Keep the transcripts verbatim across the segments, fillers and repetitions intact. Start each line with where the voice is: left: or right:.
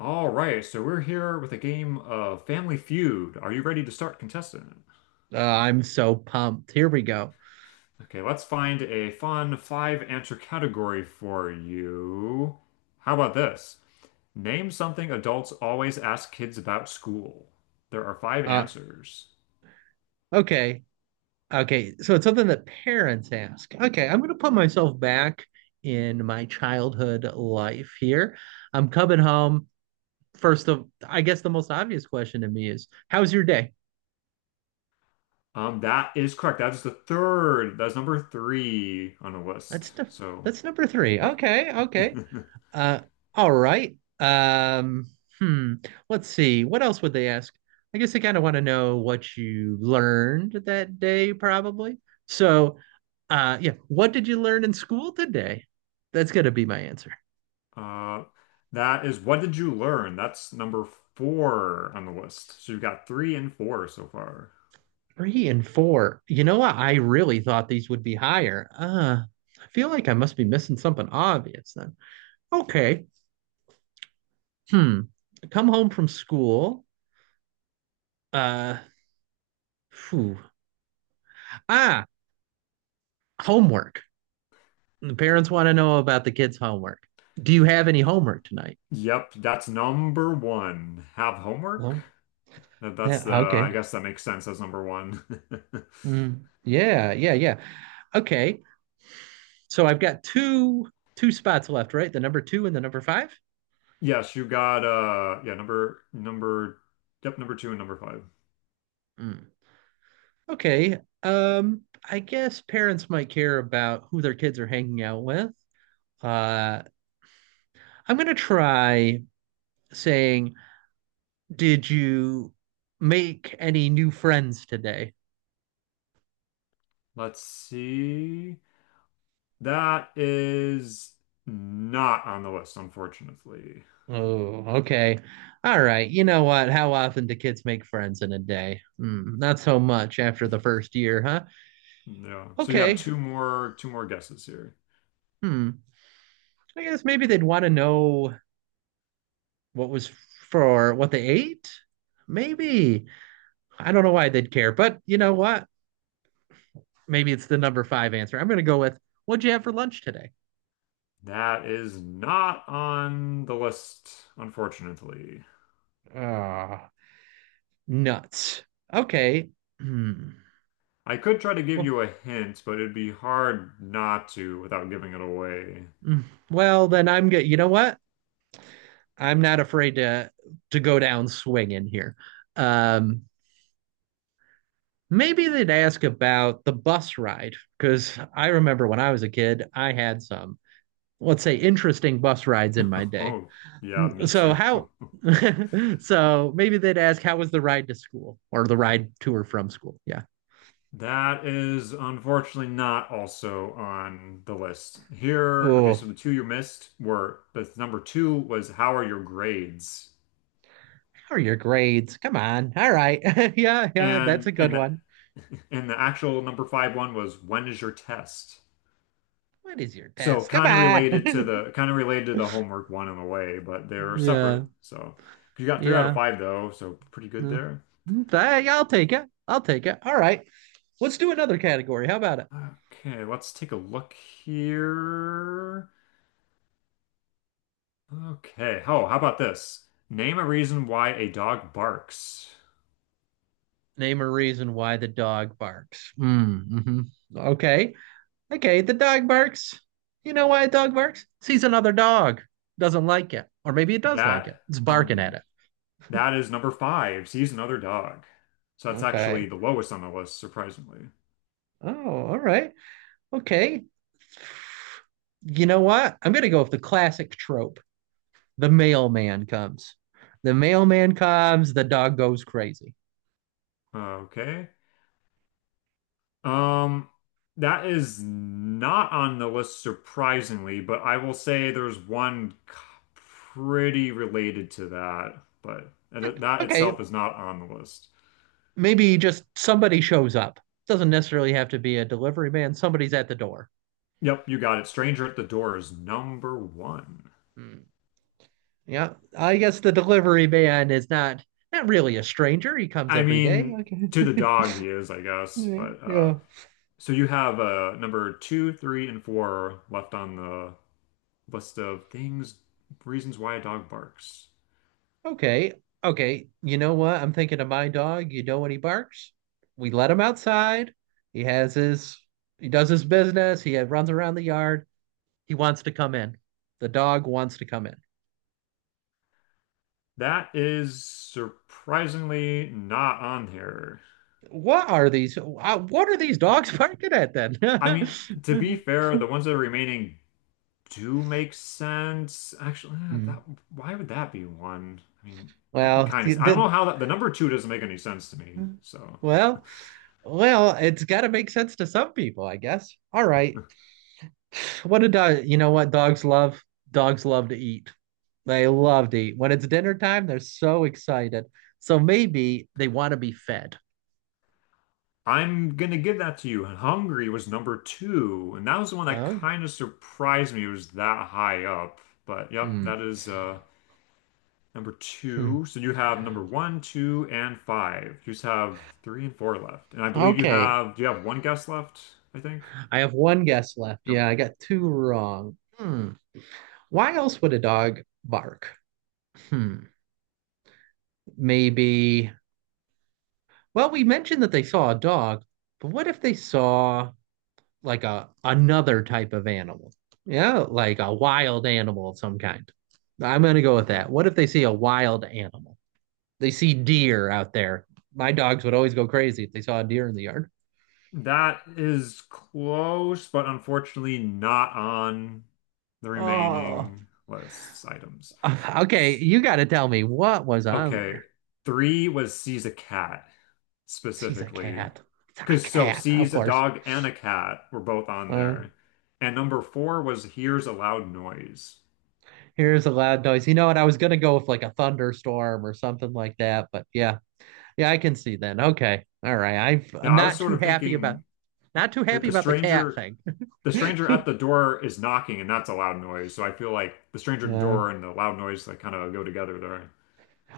left: All right, so we're here with a game of Family Feud. Are you ready to start, contestant?
right: Uh, I'm so pumped. Here we go.
left: Okay, let's find a fun five answer category for you. How about this? Name something adults always ask kids about school. There are five
right: Uh,
left: answers.
right: okay. Okay. So it's something that parents ask. Okay. I'm going to put myself back in my childhood life here. I'm coming home. First of, I guess the most obvious question to me is, how's your day?
left: Um, that is correct. That is the third. That's number three on the
right: That's
left: list.
right: the,
left: So,
right: that's number three.
left: nope.
right: Okay. Okay. Uh, all right. Um, hmm. Let's see. What else would they ask? I guess they kind of want to know what you learned that day, probably. So, uh, yeah, what did you learn in school today? That's gonna be my answer.
left: Uh, that is what did you learn? That's number four on the list. So you've got three and four so far.
right: Three and four. You know what? I really thought these would be higher. Uh, I feel like I must be missing something obvious then. Okay. Hmm. Come home from school. Uh, phew. Ah, Homework. The parents want to know about the kids' homework. Do you have any homework tonight?
left: Yep, that's number one. Have homework?
right: Well,
left: That- That's
right: yeah,
left: the, I
right: okay.
left: guess that makes sense as number one.
right: Mm, yeah, yeah, yeah. Okay. So I've got two two spots left, right? The number two and the number five?
left: Yes, you got uh yeah, number number yep, number two and number five.
right: Mm. Okay. Um, I guess parents might care about who their kids are hanging out with. Uh, I'm gonna try saying, "Did you make any new friends today?"
left: Let's see. That is not on the list, unfortunately.
right: Oh, okay. All right. You know what? How often do kids make friends in a day? Hmm, not so much after the first year, huh?
left: No. So you have
right: Okay.
left: two more two more guesses here.
right: Hmm. I guess maybe they'd want to know what was for what they ate. Maybe. I don't know why they'd care, but you know what? Maybe it's the number five answer. I'm going to go with what'd you have for lunch today?
left: That is not on the list, unfortunately.
right: Ah, nuts. Okay. Hmm.
left: I could try to give
right: Well,
left: you a hint, but it'd be hard not to without giving it away.
right: mm, well, then I'm good. You know what? I'm not afraid to to go down swinging here. Um, Maybe they'd ask about the bus ride because I remember when I was a kid, I had some, let's say, interesting bus rides in my day.
left: Oh, yeah, me
right: So
left: too.
right: how? So maybe they'd ask how was the ride to school or the ride to or from school? Yeah.
left: That is unfortunately not also on the list. Here, okay, so
right: Oh,
left: the two you missed were the number two was how are your grades?
right: how are your grades? Come on. All right. Yeah, yeah, that's
left: And
right: a good
left: and the,
right: one.
left: and the actual number five one was when is your test?
right: What is your
left: So
right: test? Come
left: kind of related to
right: on.
left: the kind of related to the homework one in a way, but they're separate.
right: Yeah.
left: So you got three out of
right: Yeah.
left: five though, so pretty good there.
right: Mm-hmm. Mm. Hey, yeah, I'll take it. I'll take it. All right. Let's do another category. How about it?
left: Okay, let's take a look here. Okay. Oh, how about this? Name a reason why a dog barks.
right: Name a reason why the dog barks. Mm, hmm. Okay. Okay. The dog barks. You know why a dog barks? Sees another dog, doesn't like it. Or maybe it does like it.
left: That
right: It's barking at
left: um
right: it.
left: that is number five. Sees another dog. So that's actually
right: Okay.
left: the lowest on the list, surprisingly.
right: Oh, all right. Okay. You know what? I'm going to go with the classic trope. The mailman comes. The mailman comes, the dog goes crazy.
left: Okay. Um that is not on the list, surprisingly, but I will say there's one c- pretty related to that, but that that
right: Okay,
left: itself is not on the list.
right: maybe just somebody shows up. Doesn't necessarily have to be a delivery man. Somebody's at the door.
left: Yep, you got it. Stranger at the Door is number one.
right: Hmm. Yeah, I guess the delivery man is not not really a stranger. He comes
left: I
right: every day.
left: mean, to the
right: Okay.
left: dog he is, I guess.
right: Yeah,
left: But uh,
right: yeah.
left: So you have uh, number two, three, and four left on the list of things, reasons why a dog barks.
right: Okay. Okay. You know what? I'm thinking of my dog. You know when he barks? We let him outside. He has his he does his business. He runs around the yard. He wants to come in. The dog wants to come in.
left: That is surprisingly not on here.
right: What are these? uh, What are these dogs barking at then?
left: I mean, to be fair, the ones that are remaining do make sense. Actually, eh,
right: Mm.
left: that Why would that be one? I mean, I can
right: Well,
left: kind
right: the,
left: of I don't
right: the-
left: know how that the number two doesn't make any sense to me. So.
right: well, well, it's got to make sense to some people, I guess. All right. What a dog, you know what dogs love? Dogs love to eat. They love to eat. When it's dinner time, they're so excited. So maybe they want to be fed.
left: I'm gonna give that to you. Hungary was number two, and that was the one that
right: Oh,
left: kind of surprised me. It was that high up, but yep,
right: hmm.
left: that is uh number two.
right: Hmm.
left: So you have number one, two, and five. You just have three and four left, and I believe you
right: Okay.
left: have. Do you have one guess left? I think.
right: I have one guess left. Yeah,
left: Nope.
right: I got two wrong. Hmm. Why else would a dog bark? Hmm. Maybe. Well, we mentioned that they saw a dog, but what if they saw like a another type of animal. Yeah, like a wild animal of some kind. I'm gonna go with
left: Okay.
right: that. What if they see a wild animal? They see
left: Mhm.
right: deer out there. My dogs would always go crazy if they saw a deer in the yard.
left: That is close, but unfortunately not on the
right: Oh,
left: remaining lists items.
right: okay. You got to tell me what was on
left: Okay.
right: there.
left: Three was sees a cat
right: She's a
left: specifically.
right: cat. It's a
left: Because so
right: cat, of
left: sees a
right: course.
left: dog and a cat were both on
right: Uh,
left: there. And number four was hears a loud noise.
right: Here's a loud noise. You know what? I was gonna go with like a thunderstorm or something like that, but yeah, yeah, I can see that. Okay, all right. I've,
left: Yeah,
right: I'm
left: I was
right: not
left: sort
right: too
left: of
right: happy about,
left: thinking
right: not too
left: that
right: happy
left: the
right: about the cat
left: stranger
right: thing.
left: the stranger at the door is knocking and that's a loud noise. So I feel like the stranger at the
right: Yeah.
left: door and the loud noise like kind of go together there.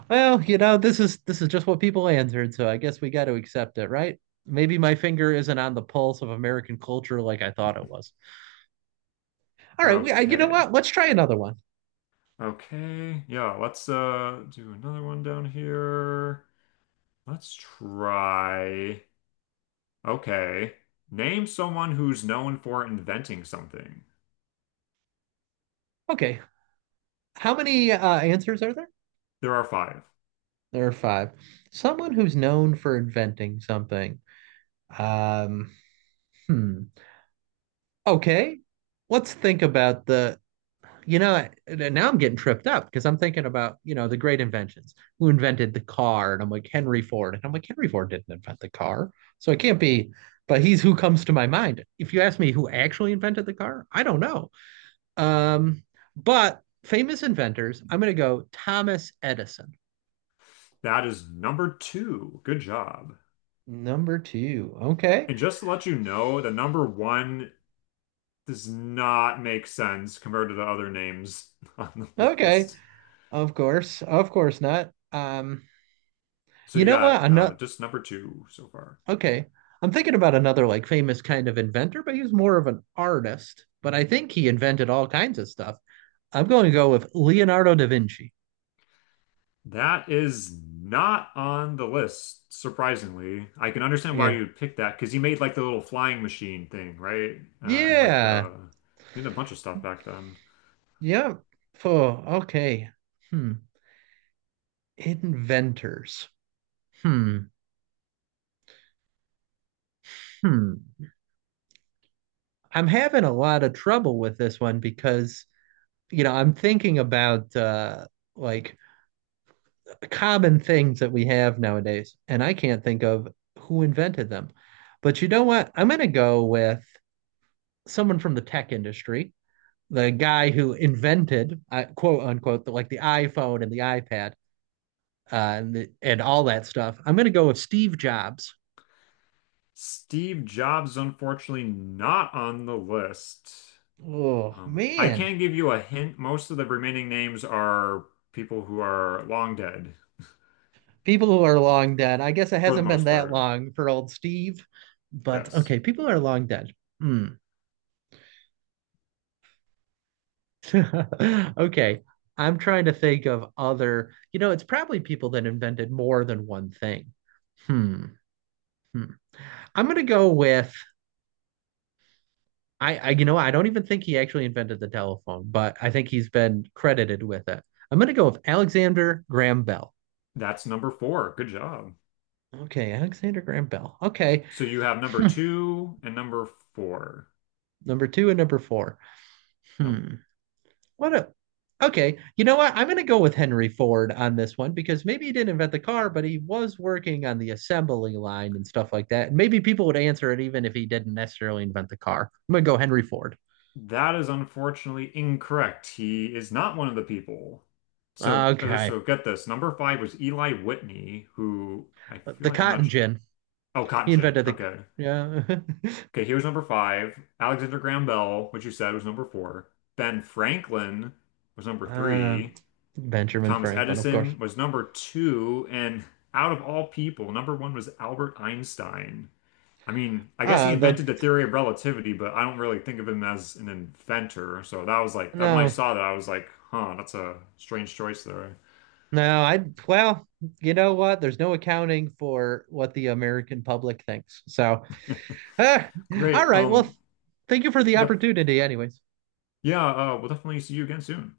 right: Well, you know, this is this is just what people answered, so I guess we got to accept it, right? Maybe my finger isn't on the pulse of American culture like I thought it was. All right, we, I, you know
left: Okay.
right: what? Let's try another one.
left: Okay. Yeah, let's uh do another one down here. Let's try. Okay. Name someone who's known for inventing something.
right: Okay, how many uh, answers are there?
left: There are five.
right: There are five. Someone who's known for inventing something. Um, hmm. Okay, let's think about the you know, now I'm getting tripped up because I'm thinking about, you know, the great inventions, who invented the car. And I'm like, Henry Ford. And I'm like, Henry Ford didn't invent the car. So it can't be, but he's who comes to my mind. If you ask me who actually invented the car, I don't know. Um, but famous inventors, I'm going to go Thomas Edison,
left: That is number two. Good job.
right: number two. Okay.
left: And just to let you know, the number one does not make sense compared to the other names on the
right: Okay.
left: list.
right: Of course. Of course not. Um,
left: So
right: you
left: you
right: know what?
left: got uh,
right: Ano-
left: just number two so far.
right: Okay. I'm thinking about another like famous kind of inventor, but he was more of an artist. But I think he invented all kinds of stuff. I'm going to go with Leonardo da Vinci.
left: That is not on the list, surprisingly. I can understand why
right: Yeah.
left: you'd pick that because he made like the little flying machine thing, right? Uh, and like
right: Yeah.
left: the, he did a bunch of stuff back then.
right: Yep. Oh, okay. Hmm. Inventors. Hmm. Hmm. I'm having a lot of trouble with this one because, you know, I'm thinking about uh like common things that we have nowadays, and I can't think of who invented them. But you know what? I'm going to go with someone from the tech industry, the guy who invented uh, quote unquote the, like the iPhone and the iPad uh, and the, and all that stuff. I'm gonna go with Steve Jobs.
left: Steve Jobs, unfortunately, not on the list.
right: Oh
left: Um, I
right: man,
left: can give you a hint. Most of the remaining names are people who are long dead,
right: people who are long dead. I guess it
left: for the
right: hasn't been
left: most
right: that
left: part.
right: long for old Steve, but
left: Yes.
right: okay, people are long dead. Hmm. Okay, I'm trying to think of other. You know, it's probably people that invented more than one thing. Hmm. Hmm. I'm gonna go with I, I, you know, I don't even think he actually invented the telephone, but I think he's been credited with it. I'm going to go with Alexander Graham Bell.
left: That's number four. Good job.
right: Okay, Alexander Graham Bell. Okay.
left: So you have number
right: Hmm.
left: two and number four.
right: Number two and number four.
left: No,
right: Hmm. What a. Okay, you know what? I'm going to go with Henry Ford on this one because maybe he didn't invent the car, but he was working on the assembly line and stuff like that. Maybe people would answer it even if he didn't necessarily invent the car. I'm going to go Henry Ford.
left: that is unfortunately incorrect. He is not one of the people. So, uh, so
right: Okay,
left: get this. Number five was Eli Whitney, who I feel
right: the
left: like I'm not.
right: cotton
left: su-
right: gin.
left: Oh, Cotton
right: He
left: Gin.
right: invented the.
left: Okay.
right: Yeah.
left: Okay, he was number five. Alexander Graham Bell, which you said was number four. Ben Franklin was number
right: Uh,
left: three.
right: Benjamin
left: Thomas
right: Franklin, of course.
left: Edison was number two. And out of all people, number one was Albert Einstein. I mean, I guess he
right: Uh, the
left: invented the theory of relativity, but I don't really think of him as an inventor. So that was like that when I
right: no,
left: saw that, I was like, huh, that's a strange choice there.
right: No, I well, you know what? There's no accounting for what the American public thinks. So, ah,
left: Great.
right: all right. Well,
left: Um,
right: thank you for the
left: yep.
right: opportunity, anyways.
left: Yeah, uh, we'll definitely see you again soon.